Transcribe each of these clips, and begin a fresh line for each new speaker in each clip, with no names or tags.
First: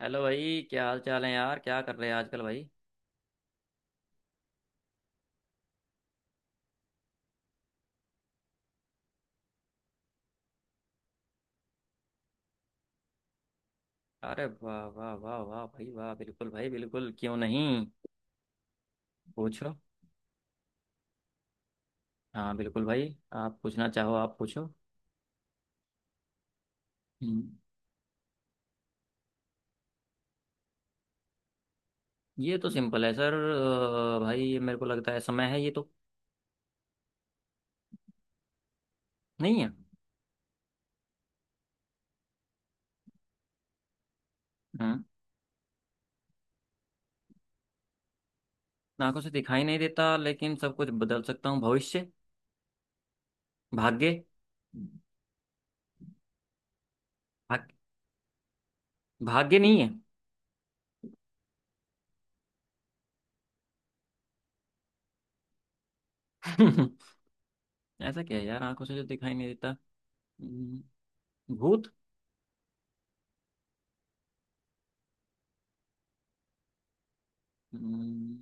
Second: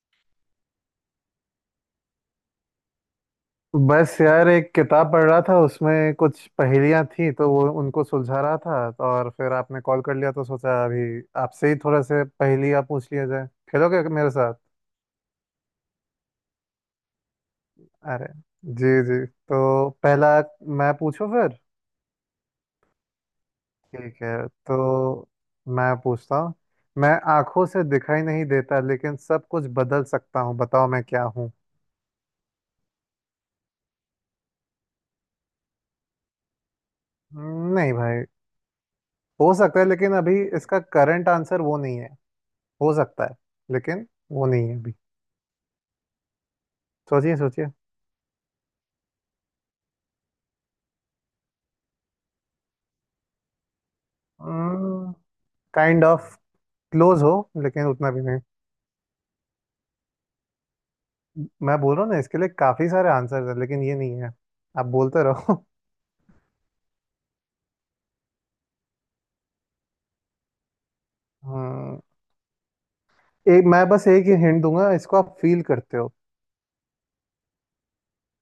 Hello भाई, क्या हाल चाल है यार। क्या कर रहे हैं आजकल भाई।
बस यार, एक किताब पढ़ रहा था। उसमें कुछ पहेलियां थी तो वो उनको सुलझा रहा था। और फिर आपने कॉल कर लिया तो सोचा अभी आपसे ही थोड़ा से पहेलियां पूछ लिया जाए। खेलोगे मेरे
अरे
साथ?
वाह वाह वाह वाह भाई वाह, बिल्कुल भाई, बिल्कुल, क्यों नहीं।
अरे। जी जी, तो
पूछो।
पहला मैं पूछूं फिर?
हाँ बिल्कुल भाई, आप पूछना चाहो
ठीक
आप
है,
पूछो।
तो मैं पूछता हूँ। मैं
हम्म,
आंखों से दिखाई नहीं देता लेकिन सब कुछ बदल सकता हूँ, बताओ मैं क्या हूँ?
ये तो सिंपल है सर। भाई ये मेरे को लगता है समय है ये तो।
नहीं भाई। हो
नहीं है।
सकता है लेकिन अभी इसका करंट आंसर वो नहीं है। हो सकता है, लेकिन वो नहीं है अभी।
हम्म
सोचिए सोचिए।
आंखों से दिखाई नहीं देता लेकिन सब कुछ बदल सकता हूँ। भविष्य। भाग्य।
काइंड ऑफ क्लोज हो
भाग,
लेकिन उतना भी नहीं।
भाग्य नहीं है।
मैं बोल रहा हूँ ना, इसके लिए काफी सारे आंसर्स हैं लेकिन ये नहीं है। आप बोलते रहो।
ऐसा क्या है यार आंखों से जो दिखाई नहीं देता। हम्म, भूत।
हम्म। एक मैं बस एक ही हिंट दूंगा, इसको आप फील करते हो।
हम्म,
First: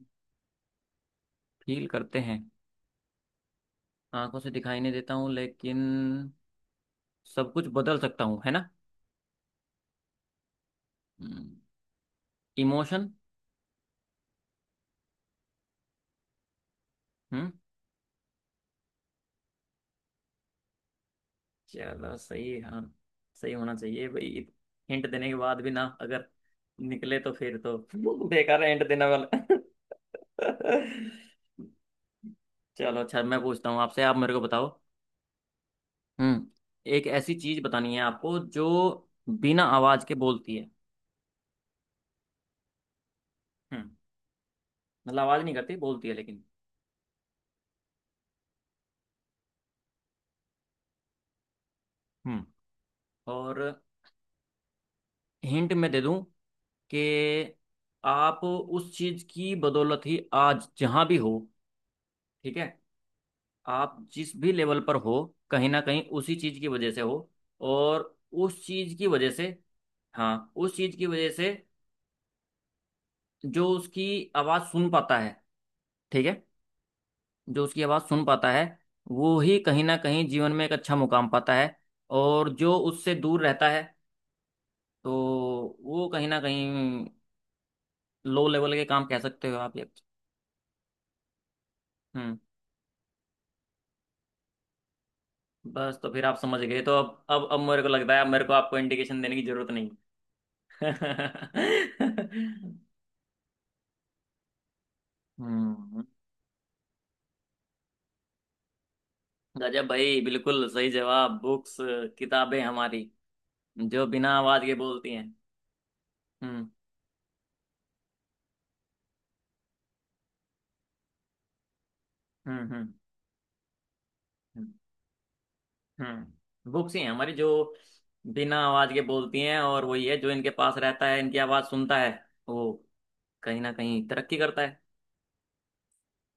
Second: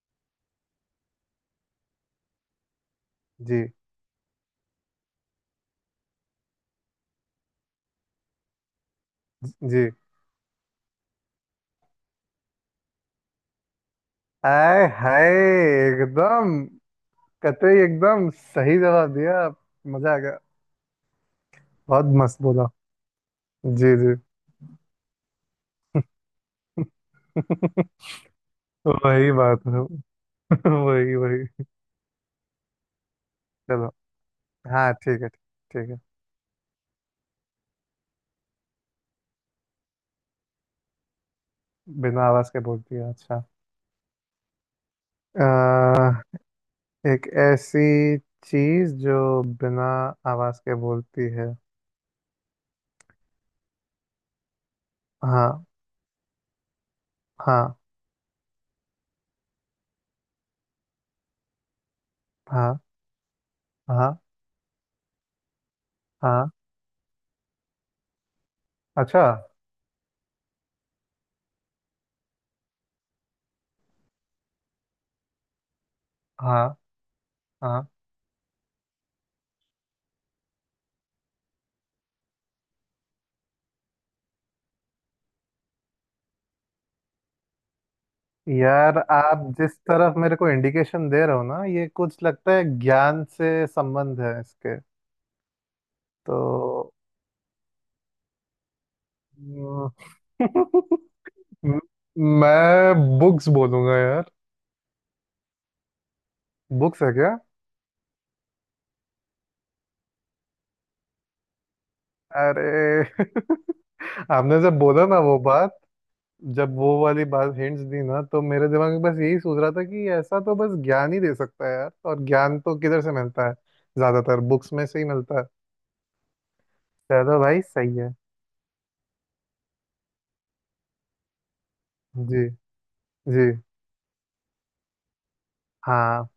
फील करते हैं।
जी।
आंखों से दिखाई नहीं देता हूँ लेकिन सब कुछ बदल सकता हूँ, है ना।
जी।
इमोशन।
आए हाय! एकदम,
हम्म।
कतई एकदम सही जवाब दिया आप। मजा आ गया। बहुत
चलो
मस्त
सही है,
बोला।
हाँ। सही होना
जी
चाहिए
जी।
भाई। हिंट देने के बाद भी ना अगर निकले तो फिर तो बेकार है हिंट देने
वही
वाला।
बात है। वही वही।
चलो अच्छा, मैं पूछता हूँ
चलो।
आपसे, आप मेरे को बताओ।
हाँ ठीक है ठीक है।
हम्म। एक ऐसी चीज बतानी है आपको जो बिना आवाज के बोलती है।
बिना आवाज के बोल दिया? अच्छा।
हम्म। मतलब आवाज नहीं करती, बोलती है
आ,
लेकिन।
एक ऐसी चीज जो बिना आवाज के बोलती है।
हम्म। और
हाँ।
हिंट मैं दे दूं कि
हाँ।
आप उस चीज की बदौलत ही आज जहां भी हो, ठीक है,
हाँ।
आप
हाँ।
जिस भी लेवल पर हो, कहीं ना कहीं उसी
हाँ।
चीज की वजह से हो। और उस चीज की
अच्छा।
वजह से, हाँ उस चीज की वजह से, जो उसकी आवाज सुन पाता है, ठीक है,
हाँ।
जो उसकी
हाँ।
आवाज सुन पाता है, वो ही कहीं ना कहीं जीवन में एक अच्छा मुकाम पाता है। और जो उससे दूर रहता है तो वो कहीं ना कहीं लो लेवल के
यार,
काम, कह
आप
सकते हो आप
जिस
ये।
तरफ मेरे को इंडिकेशन दे रहे हो ना, ये कुछ
हम्म।
लगता है ज्ञान से संबंध है इसके।
बस तो फिर आप समझ गए,
तो
तो अब मेरे को लगता है अब मेरे को आपको इंडिकेशन देने की जरूरत नहीं।
म- मैं बुक्स बोलूंगा यार।
हम्म।
बुक्स है क्या?
गजब भाई, बिल्कुल सही जवाब, बुक्स। किताबें हमारी
अरे!
जो बिना
आपने
आवाज के
जब बोला
बोलती
ना
हैं।
वो बात,
हम्म
जब वो वाली बात हिंट्स दी ना, तो मेरे दिमाग में बस यही सोच रहा था कि ऐसा तो बस ज्ञान ही दे सकता है यार। और
हम्म।
ज्ञान तो
हम्म
किधर से मिलता है? ज्यादातर बुक्स में से ही मिलता है।
हम्म बुक्स ही हैं हमारी
चलो
जो
भाई सही है।
बिना आवाज के बोलती हैं और वही है जो इनके पास रहता है, इनकी आवाज सुनता है,
जी
वो
जी।
कहीं ना कहीं तरक्की करता है।
हाँ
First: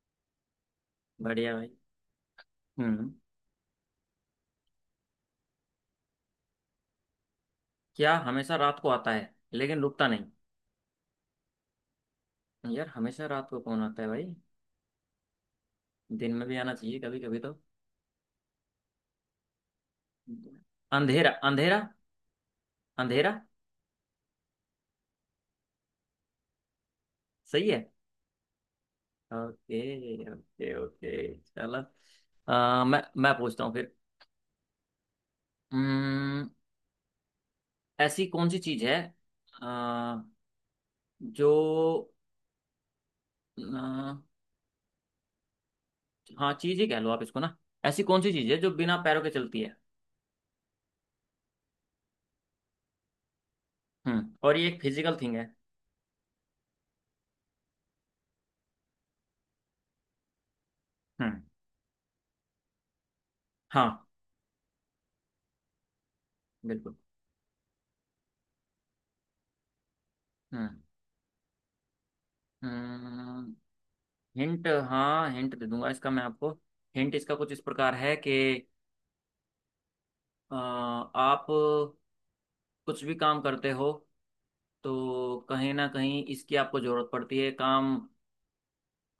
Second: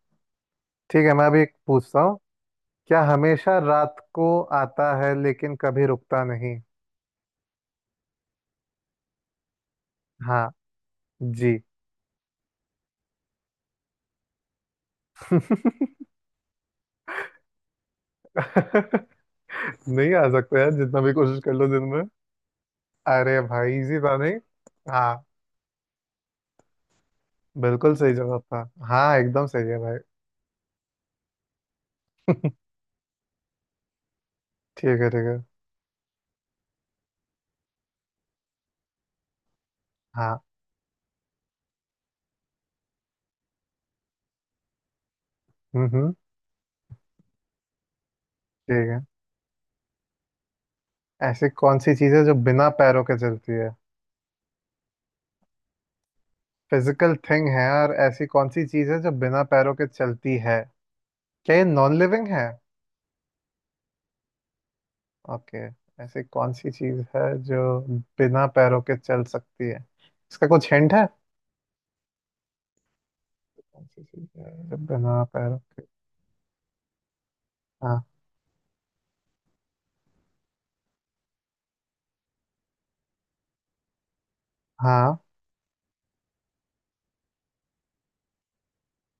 ठीक है। मैं अभी
बढ़िया
एक
भाई।
पूछता हूँ। क्या
हम्म।
हमेशा रात को आता है लेकिन कभी रुकता नहीं?
क्या हमेशा रात को आता है लेकिन रुकता नहीं।
हाँ। जी।
यार हमेशा रात को कौन आता है भाई, दिन में भी आना चाहिए कभी कभी तो।
नहीं आ सकता यार, जितना भी
अंधेरा,
कोशिश कर लो
अंधेरा।
दिन में। अरे
अंधेरा।
भाई, इजी था नहीं। हाँ।
सही है।
बिल्कुल सही जवाब था। हाँ, एकदम सही है
ओके।
भाई।
Okay okay. चलो। मैं पूछता हूँ फिर।
ठीक है ठीक है।
अम्म, ऐसी कौन सी चीज है, अ,
हाँ।
जो, अ,
हम्म।
हाँ चीज ही कह लो आप इसको ना, ऐसी कौन सी चीज है जो
ठीक
बिना
है।
पैरों के चलती है।
ऐसी कौन सी चीज है जो बिना पैरों के चलती है?
हम्म, और ये एक फिजिकल थिंग है।
फिजिकल थिंग है? और ऐसी कौन सी चीज है जो बिना पैरों के चलती है?
हम्म।
क्या ये नॉन लिविंग है?
हाँ
ओके। ऐसी कौन सी
बिल्कुल।
चीज है जो बिना पैरों के चल सकती है? इसका
हम्म।
कुछ हिंट है? कौन सी चीज है
हिंट,
जो बिना
हाँ हिंट
पैरों
दे
के?
दूंगा इसका मैं आपको। हिंट इसका कुछ इस प्रकार
हाँ।
है कि आप कुछ भी काम करते हो
हाँ।
तो कहीं ना कहीं इसकी आपको जरूरत पड़ती है, काम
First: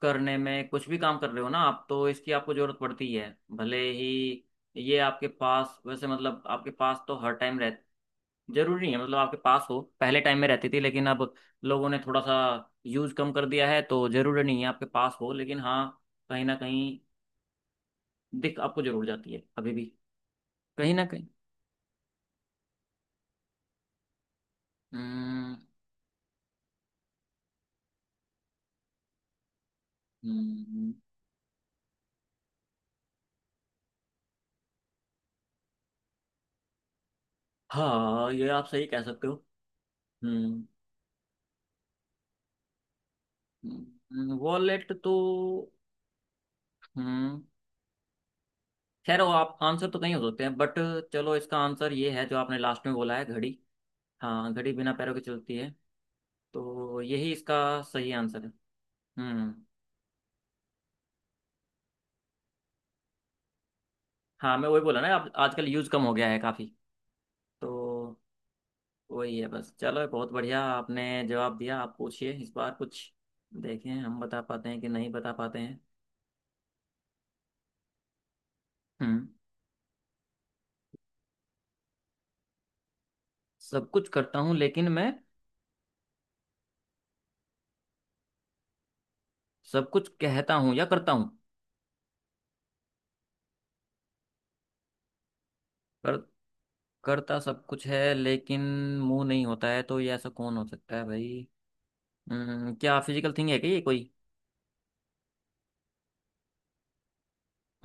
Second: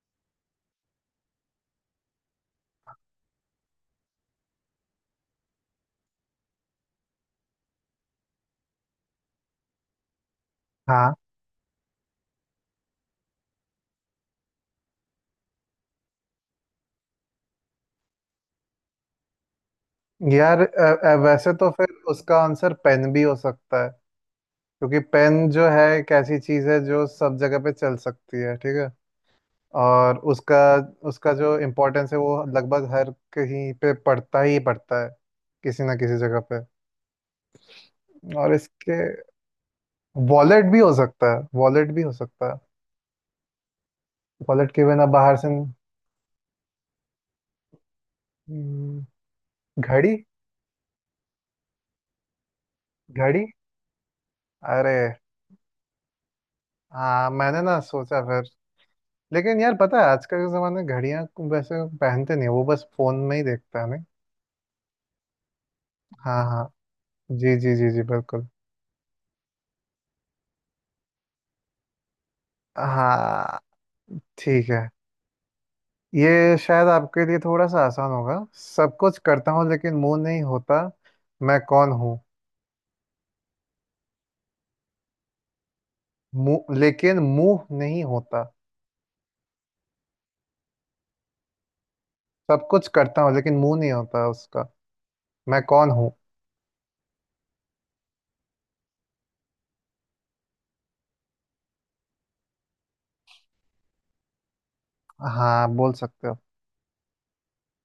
करने में। कुछ भी काम कर रहे हो ना आप, तो इसकी आपको जरूरत पड़ती है। भले ही ये आपके पास वैसे, मतलब आपके पास तो हर टाइम रह जरूरी नहीं है, मतलब आपके पास हो। पहले टाइम में रहती थी लेकिन
हाँ।
अब लोगों ने थोड़ा सा यूज कम कर दिया है, तो जरूरी नहीं है आपके पास हो, लेकिन हाँ कहीं ना कहीं दिख आपको जरूर जाती है अभी भी,
यार,
कहीं ना कहीं।
वैसे तो फिर उसका आंसर पेन भी हो सकता है। क्योंकि पेन
हम्म।
जो है एक ऐसी चीज है जो सब जगह पे चल सकती है। ठीक है। और उसका
हम्म,
उसका जो इम्पोर्टेंस है वो लगभग हर कहीं पे पड़ता ही पड़ता है, किसी ना किसी जगह पे।
हाँ ये
और
आप सही कह
इसके
सकते हो। हम्म।
वॉलेट भी हो सकता है। वॉलेट भी हो सकता है। वॉलेट के
वॉलेट
बिना
तो।
बाहर से।
हम्म।
हम्म।
खैर वो आप आंसर तो कहीं
घड़ी।
हो सकते हैं, बट चलो इसका आंसर ये है जो आपने लास्ट में बोला है,
घड़ी।
घड़ी। हाँ घड़ी बिना
अरे!
पैरों के चलती है, तो
हाँ,
यही
मैंने ना
इसका सही
सोचा
आंसर
फिर।
है।
लेकिन
हम्म।
यार पता है, आजकल के ज़माने में घड़ियाँ को वैसे पहनते नहीं है, वो बस फोन में ही देखता है नहीं।
हाँ मैं वही बोला ना, आप आजकल यूज कम हो गया है
हाँ हाँ।
काफी।
जी जी जी जी
तो
बिल्कुल।
वही है बस। चलो बहुत बढ़िया आपने जवाब दिया। आप पूछिए इस बार कुछ,
हाँ
देखें हम बता पाते
ठीक
हैं
है।
कि नहीं बता पाते हैं।
ये शायद आपके लिए थोड़ा सा आसान होगा। सब कुछ
हम्म।
करता हूँ लेकिन मुंह नहीं होता, मैं कौन हूँ?
सब कुछ करता हूँ लेकिन मैं।
मुंह, लेकिन मुंह नहीं होता।
सब कुछ कहता हूँ या करता हूँ।
सब कुछ करता हूँ लेकिन मुंह नहीं होता उसका। मैं कौन हूँ?
कर करता सब कुछ है लेकिन मुंह नहीं होता है, तो ये ऐसा कौन हो सकता है भाई। क्या फिजिकल थिंग है क्या ये कोई।
हाँ बोल सकते हो।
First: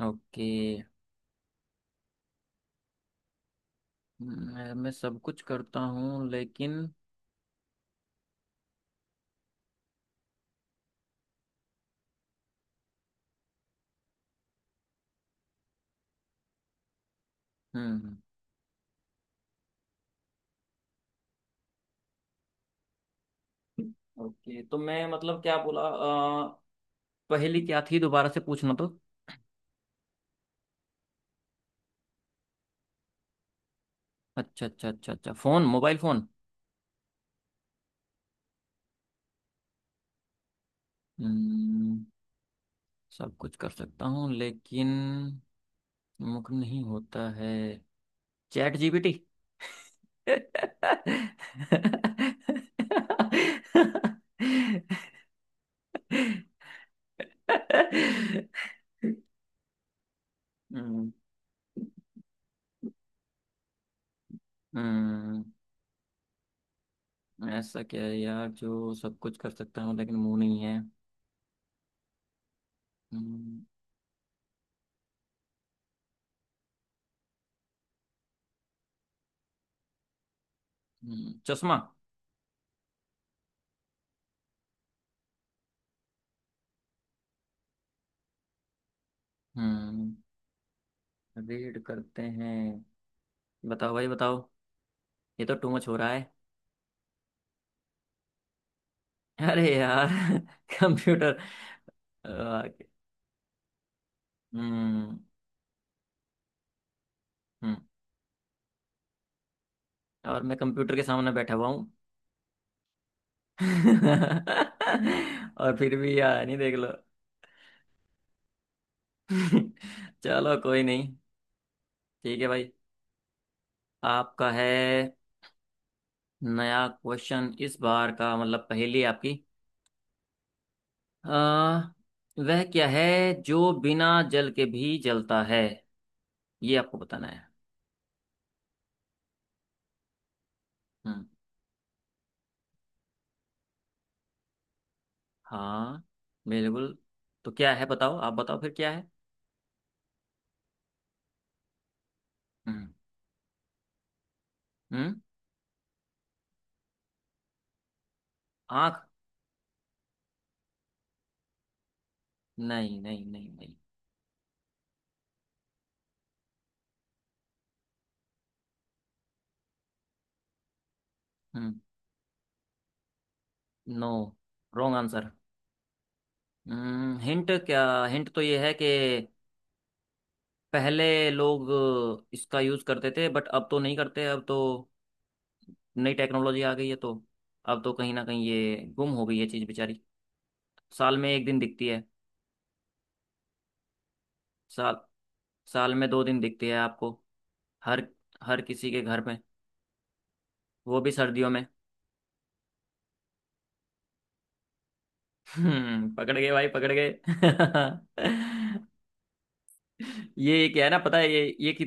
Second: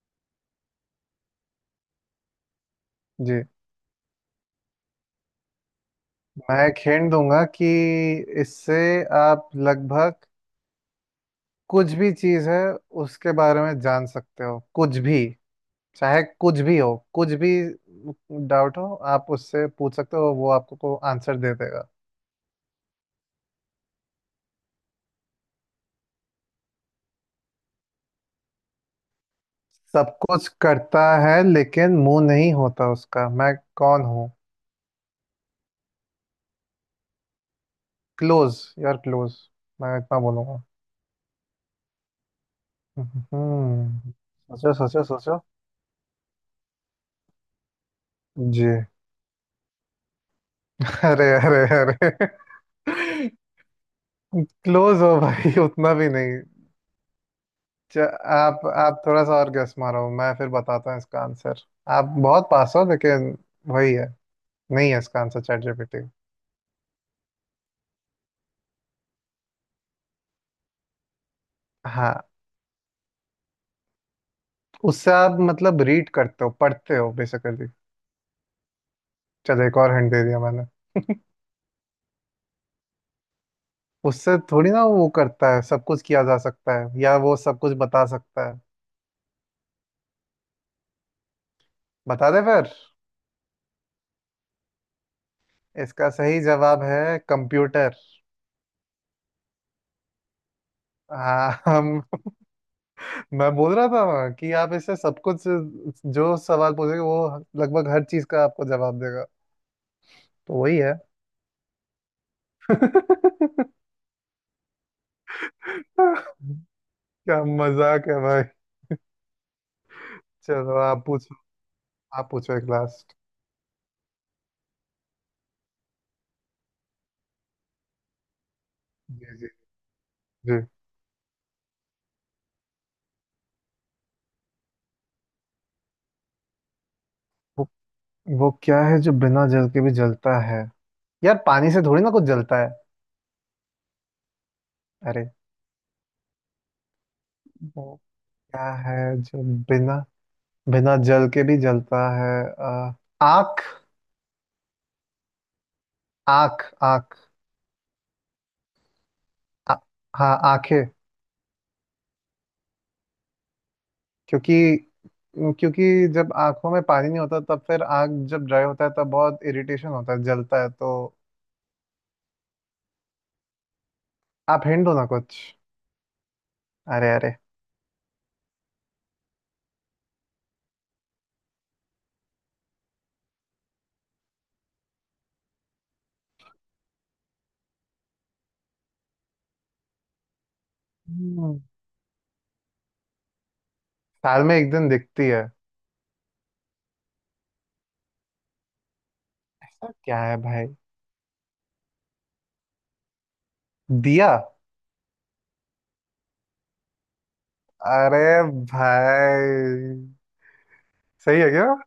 ओके।
जी।
मैं सब कुछ करता हूँ
मैं एक
लेकिन।
hint दूंगा कि इससे आप लगभग कुछ भी चीज़ है उसके बारे में जान सकते हो। कुछ भी, चाहे कुछ भी हो, कुछ भी
हम्म।
डाउट हो, आप उससे पूछ सकते हो, वो आपको को आंसर दे देगा।
ओके, तो मैं मतलब क्या बोला पहली क्या थी दोबारा से पूछना तो।
सब कुछ करता है लेकिन मुंह नहीं होता उसका, मैं कौन हूँ?
अच्छा अच्छा अच्छा अच्छा, फोन, मोबाइल फोन।
क्लोज यार, क्लोज। मैं इतना बोलूंगा।
हम्म, सब कुछ कर सकता
हम्म।
हूँ
सोचो
लेकिन
सोचो सोचो।
मुख नहीं होता है।
जी।
ChatGPT. हम्म,
अरे अरे अरे! क्लोज हो भाई, उतना भी नहीं। च- आप थोड़ा सा और गेस मारो, मैं फिर बताता हूँ इसका आंसर। आप बहुत पास हो लेकिन वही है। नहीं है इसका आंसर
हम्म,
चैट जीपीटी।
ऐसा क्या है यार जो सब कुछ कर सकता हूँ लेकिन मुंह नहीं है।
हाँ।
हम्म,
उससे आप मतलब रीड करते हो, पढ़ते हो बेसिकली। चलो एक और हिंट दे दिया मैंने।
चश्मा।
उससे थोड़ी ना वो करता है, सब कुछ किया जा सकता है, या वो सब कुछ बता सकता है।
हम्म। रीड करते
बता दे
हैं।
फिर।
बताओ भाई बताओ, ये तो टू मच हो रहा
इसका
है।
सही जवाब है कंप्यूटर।
अरे यार कंप्यूटर।
हाँ हम।
आ,
मैं बोल रहा था कि आप इससे
हम्म।
सब कुछ जो सवाल पूछेंगे, वो
हम्म,
लगभग हर चीज का आपको जवाब देगा।
और
तो
मैं
वही है।
कंप्यूटर के सामने बैठा हुआ हूँ। और फिर भी यार नहीं देख लो।
क्या मजाक है भाई!
चलो
चलो
कोई
आप
नहीं।
पूछो। आप
ठीक है
पूछो एक
भाई।
लास्ट।
आपका है नया क्वेश्चन इस बार का, मतलब पहेली
जी
आपकी।
जी। जी।
आ, वह क्या है जो बिना जल के भी जलता है, ये आपको बताना है।
वो, वो क्या है जो बिना जल के भी जलता है?
हम्म।
यार, पानी से थोड़ी ना कुछ जलता है। अरे!
हाँ बिल्कुल। तो क्या है
वो
बताओ, आप बताओ
क्या
फिर क्या
है
है।
जो बिना बिना जल के भी जलता है?
हम्म
आँख।
हम्म
आँख आँख।
आँख।
आ- हाँ आंखें।
नहीं नहीं नहीं नहीं।
क्योंकि क्योंकि जब आंखों में पानी नहीं होता तब फिर आँख जब ड्राई होता है तब बहुत इरिटेशन होता है, जलता है तो।
हम्म। नो।
आप हिंट दो
रॉन्ग
ना
आंसर।
कुछ। अरे
हम्म,
अरे।
हिंट क्या। हिंट तो ये है कि पहले लोग इसका यूज़ करते थे, बट अब तो नहीं करते, अब तो नई टेक्नोलॉजी आ गई है, तो अब तो कहीं ना कहीं ये गुम हो गई है चीज़ बेचारी। साल में एक दिन
हम्म।
दिखती है।
साल में एक दिन
साल
दिखती है?
साल में दो दिन दिखती है आपको, हर हर किसी के घर में।
ऐसा क्या है भाई?
वो भी सर्दियों में।
दिया।
हम्म, पकड़ गए भाई, पकड़ गए।
अरे भाई!
ये क्या है ना पता है
सही
ये
है क्या?
ये कि,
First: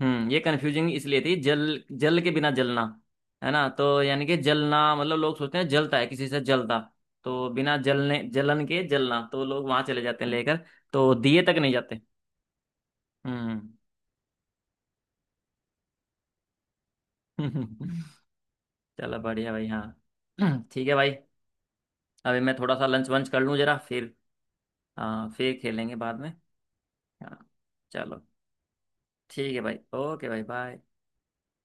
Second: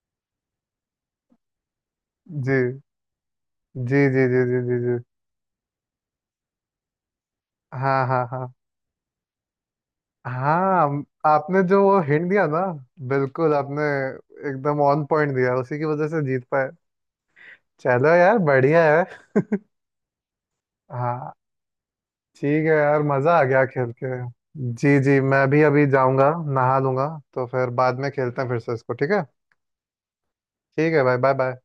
हम्म, ये कंफ्यूजिंग इसलिए थी, जल जल के बिना
जी
जलना, है ना।
जी
तो
जी
यानी कि
जी जी जी
जलना
जी।
मतलब लोग सोचते हैं जलता है, किसी से जलता। तो बिना
हाँ
जलने,
हाँ हाँ
जलन के जलना तो लोग वहां चले जाते हैं लेकर,
हाँ।
तो दिए तक
आपने
नहीं
जो वो
जाते।
हिंट दिया ना, बिल्कुल आपने एकदम ऑन पॉइंट दिया, उसी की वजह से जीत पाए।
हम्म।
चलो यार बढ़िया है।
चलो बढ़िया भाई। हाँ ठीक है भाई,
हाँ।
अभी मैं
ठीक है
थोड़ा सा
यार,
लंच वंच
मज़ा
कर
आ
लूँ
गया
जरा
खेल के।
फिर।
जी जी,
हाँ
मैं
फिर
भी अभी
खेलेंगे बाद
जाऊंगा
में।
नहा लूंगा।
हाँ।
तो फिर बाद में
चलो
खेलते हैं फिर से इसको। ठीक है।
ठीक है भाई, ओके भाई, बाय।
ठीक है भाई। Bye bye.